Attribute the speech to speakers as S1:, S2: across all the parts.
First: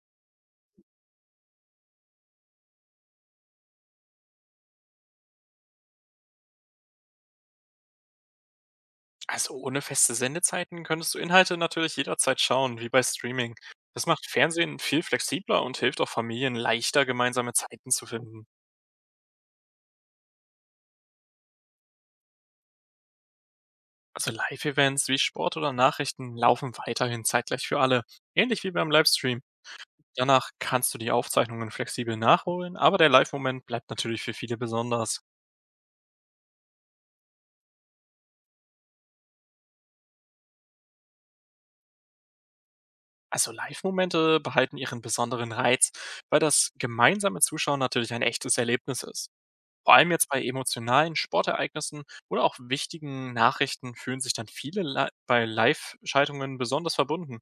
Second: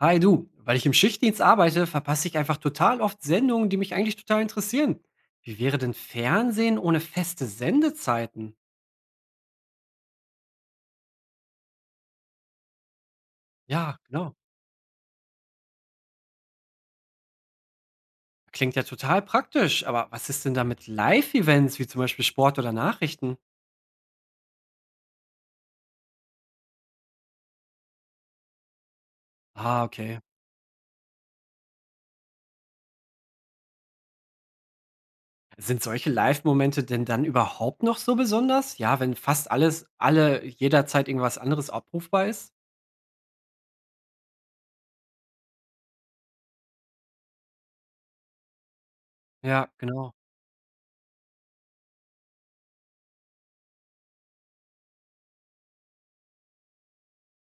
S1: Hi du, weil ich im Schichtdienst arbeite, verpasse ich einfach total oft Sendungen, die mich eigentlich total interessieren. Wie wäre denn Fernsehen ohne feste Sendezeiten?
S2: Also ohne feste Sendezeiten könntest du Inhalte natürlich jederzeit schauen, wie bei Streaming.
S1: Ja,
S2: Das macht
S1: genau.
S2: Fernsehen viel flexibler und hilft auch Familien leichter, gemeinsame Zeiten zu finden.
S1: Klingt ja total praktisch, aber was ist denn da mit Live-Events wie zum Beispiel Sport oder Nachrichten?
S2: Also Live-Events wie Sport oder Nachrichten laufen weiterhin zeitgleich für alle, ähnlich wie beim Livestream.
S1: Ah, okay.
S2: Danach kannst du die Aufzeichnungen flexibel nachholen, aber der Live-Moment bleibt natürlich für viele besonders.
S1: Sind solche Live-Momente denn dann überhaupt noch so besonders? Ja, wenn fast alles, alle jederzeit irgendwas anderes abrufbar ist?
S2: Also Live-Momente behalten ihren besonderen Reiz, weil das gemeinsame Zuschauen natürlich ein echtes Erlebnis ist.
S1: Ja,
S2: Vor allem
S1: genau.
S2: jetzt bei emotionalen Sportereignissen oder auch wichtigen Nachrichten fühlen sich dann viele Li bei Live-Schaltungen besonders verbunden.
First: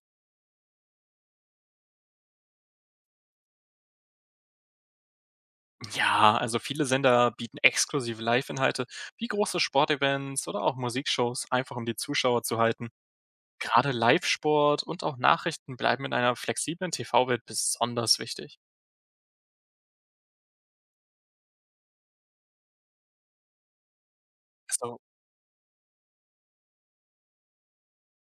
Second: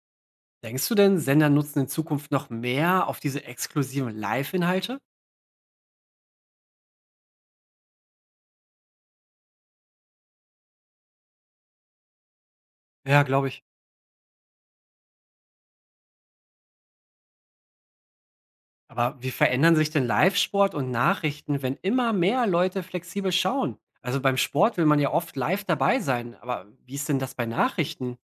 S1: Denkst du denn, Sender nutzen in Zukunft noch mehr auf diese exklusiven Live-Inhalte?
S2: Ja, also viele Sender bieten exklusive Live-Inhalte wie große Sportevents oder auch Musikshows, einfach um die Zuschauer zu halten.
S1: Ja, glaube ich.
S2: Gerade Live-Sport und auch Nachrichten bleiben in einer flexiblen TV-Welt besonders wichtig.
S1: Aber wie verändern sich denn Live-Sport und Nachrichten, wenn immer mehr Leute flexibel schauen? Also beim Sport will man
S2: Also,
S1: ja oft live dabei sein, aber wie ist denn das bei Nachrichten?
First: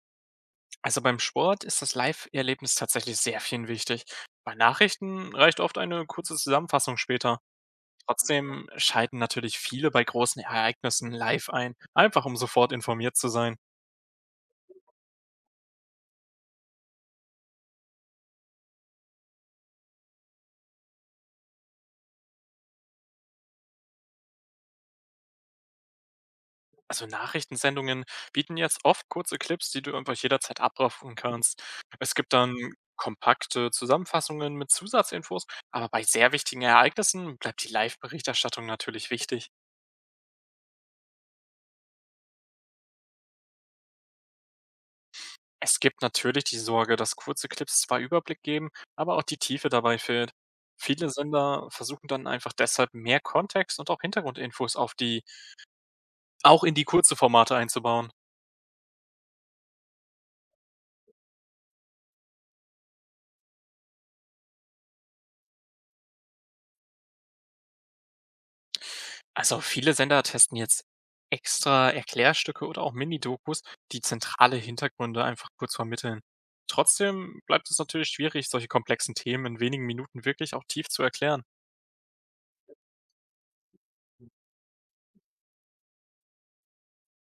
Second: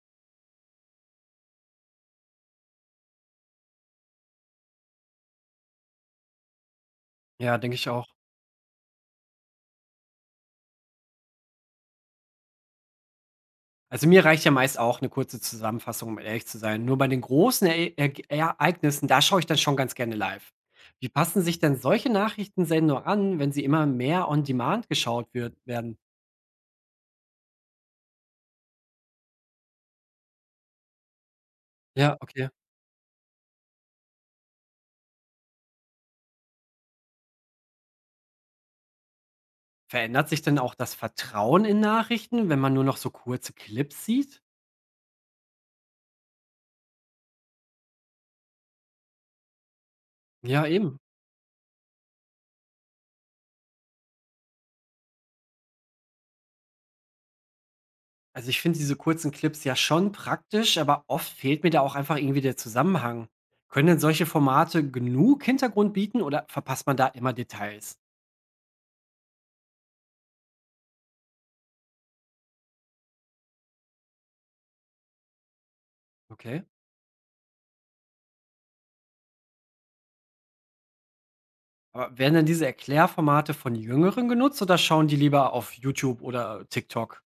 S2: also beim Sport ist das Live-Erlebnis tatsächlich sehr viel wichtig. Bei Nachrichten reicht oft eine kurze Zusammenfassung später.
S1: Ja, denke ich auch.
S2: Trotzdem schalten natürlich viele bei großen Ereignissen live ein, einfach um sofort informiert zu sein.
S1: Also mir reicht ja meist auch eine kurze Zusammenfassung, um ehrlich zu sein. Nur bei den großen e e Ereignissen, da schaue ich dann schon ganz gerne live. Wie passen sich denn solche Nachrichtensendungen an, wenn sie immer mehr on demand werden?
S2: Also Nachrichtensendungen bieten jetzt oft kurze Clips, die du einfach jederzeit abrufen kannst. Es
S1: Ja,
S2: gibt
S1: okay.
S2: dann kompakte Zusammenfassungen mit Zusatzinfos, aber bei sehr wichtigen Ereignissen bleibt die Live-Berichterstattung natürlich wichtig.
S1: Verändert sich denn auch das Vertrauen in Nachrichten, wenn man nur noch so kurze Clips sieht?
S2: Es gibt natürlich die Sorge, dass kurze Clips zwar Überblick geben, aber auch die Tiefe dabei fehlt.
S1: Ja, eben.
S2: Viele Sender versuchen dann einfach deshalb mehr Kontext und auch Hintergrundinfos auf die auch in die kurzen Formate einzubauen.
S1: Also, ich finde diese kurzen Clips ja schon praktisch, aber oft fehlt mir da auch einfach irgendwie der Zusammenhang. Können denn solche Formate genug Hintergrund bieten oder verpasst man da immer Details?
S2: Also, viele Sender testen jetzt extra Erklärstücke oder auch Mini-Dokus, die zentrale Hintergründe einfach kurz vermitteln.
S1: Okay.
S2: Trotzdem bleibt es natürlich schwierig, solche komplexen Themen in wenigen Minuten wirklich auch tief zu erklären.
S1: Aber werden denn diese Erklärformate von Jüngeren genutzt oder schauen die lieber auf YouTube oder TikTok?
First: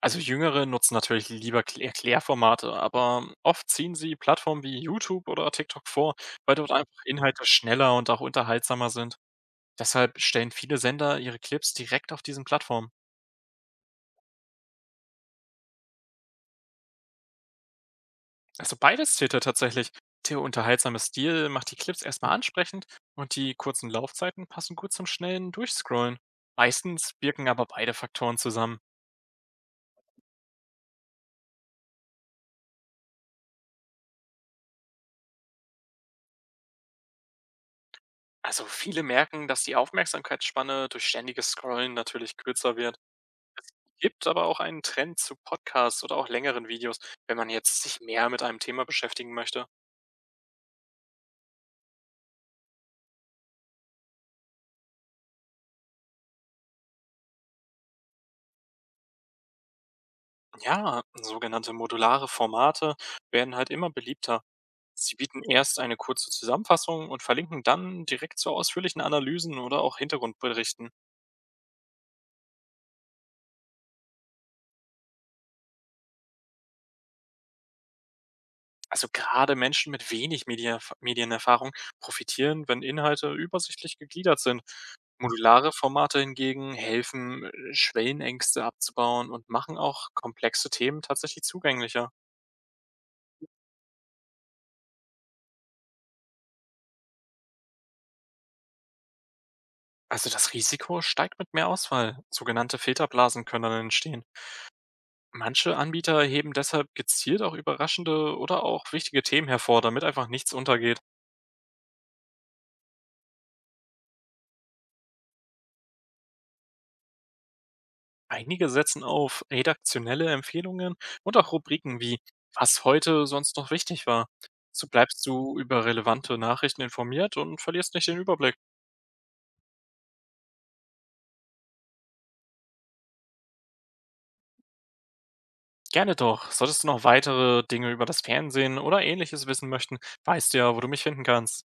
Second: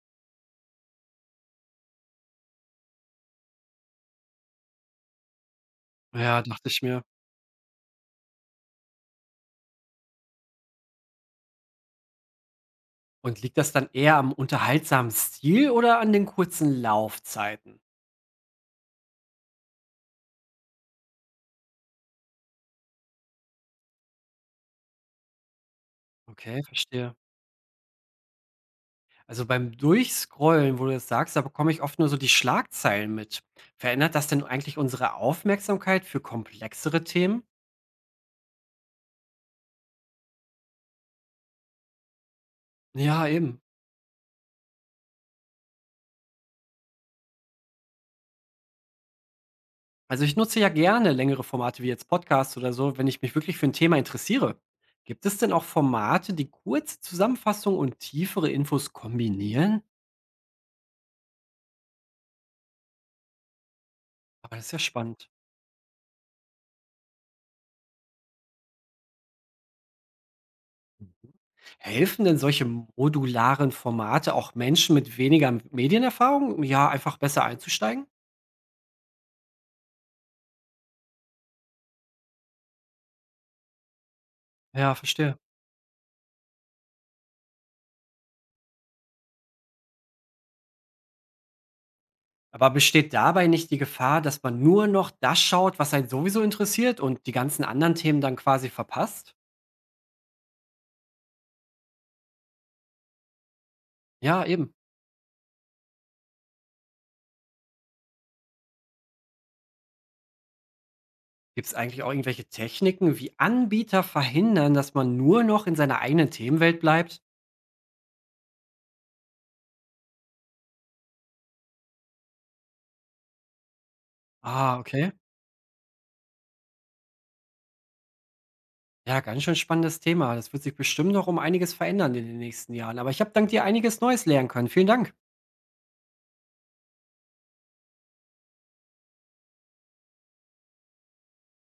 S2: Also Jüngere nutzen natürlich lieber Erklärformate, aber oft ziehen sie Plattformen wie YouTube oder TikTok vor,
S1: Ja,
S2: weil
S1: dachte
S2: dort
S1: ich
S2: einfach
S1: mir.
S2: Inhalte schneller und auch unterhaltsamer sind. Deshalb stellen viele Sender ihre Clips direkt auf diesen Plattformen.
S1: Und liegt das dann eher am unterhaltsamen Stil oder an den kurzen Laufzeiten?
S2: Also beides zählt da tatsächlich. Der unterhaltsame Stil macht die Clips erstmal ansprechend und die kurzen Laufzeiten passen gut zum schnellen Durchscrollen.
S1: Okay,
S2: Meistens
S1: verstehe.
S2: wirken aber beide Faktoren zusammen.
S1: Also beim Durchscrollen, wo du das sagst, da bekomme ich oft nur so die Schlagzeilen mit. Verändert das denn eigentlich unsere Aufmerksamkeit für komplexere Themen?
S2: Also viele merken, dass die Aufmerksamkeitsspanne durch ständiges Scrollen natürlich kürzer wird.
S1: Ja, eben.
S2: Gibt aber auch einen Trend zu Podcasts oder auch längeren Videos, wenn man jetzt sich mehr mit einem Thema beschäftigen möchte.
S1: Also ich nutze ja gerne längere Formate wie jetzt Podcasts oder so, wenn ich mich wirklich für ein Thema interessiere. Gibt es denn auch Formate, die kurze Zusammenfassungen und tiefere Infos kombinieren?
S2: Ja, sogenannte modulare Formate werden halt immer beliebter.
S1: Aber das ist ja
S2: Sie
S1: spannend.
S2: bieten erst eine kurze Zusammenfassung und verlinken dann direkt zu ausführlichen Analysen oder auch Hintergrundberichten.
S1: Helfen denn solche modularen Formate auch Menschen mit weniger Medienerfahrung, ja, einfach besser einzusteigen?
S2: Also gerade Menschen mit wenig Media Medienerfahrung profitieren, wenn Inhalte übersichtlich gegliedert sind.
S1: Ja, verstehe.
S2: Modulare Formate hingegen helfen, Schwellenängste abzubauen und machen auch komplexe Themen tatsächlich zugänglicher.
S1: Aber besteht dabei nicht die Gefahr, dass man nur noch das schaut, was einen sowieso interessiert und die ganzen anderen Themen dann quasi verpasst?
S2: Also das Risiko steigt mit mehr Auswahl. Sogenannte Filterblasen können dann entstehen.
S1: Ja, eben.
S2: Manche Anbieter heben deshalb gezielt auch überraschende oder auch wichtige Themen hervor, damit einfach nichts untergeht.
S1: Gibt es eigentlich auch irgendwelche Techniken, wie Anbieter verhindern, dass man nur noch in seiner eigenen Themenwelt bleibt?
S2: Einige setzen auf redaktionelle Empfehlungen und auch Rubriken wie „Was heute sonst noch wichtig war“.
S1: Ah,
S2: So
S1: okay.
S2: bleibst du über relevante Nachrichten informiert und verlierst nicht den Überblick.
S1: Ja, ganz schön spannendes Thema. Das wird sich bestimmt noch um einiges verändern in den nächsten Jahren. Aber ich habe dank dir einiges Neues lernen können. Vielen Dank.
S2: Gerne doch. Solltest du noch weitere Dinge über das Fernsehen oder Ähnliches wissen möchten, weißt du ja, wo du mich finden kannst.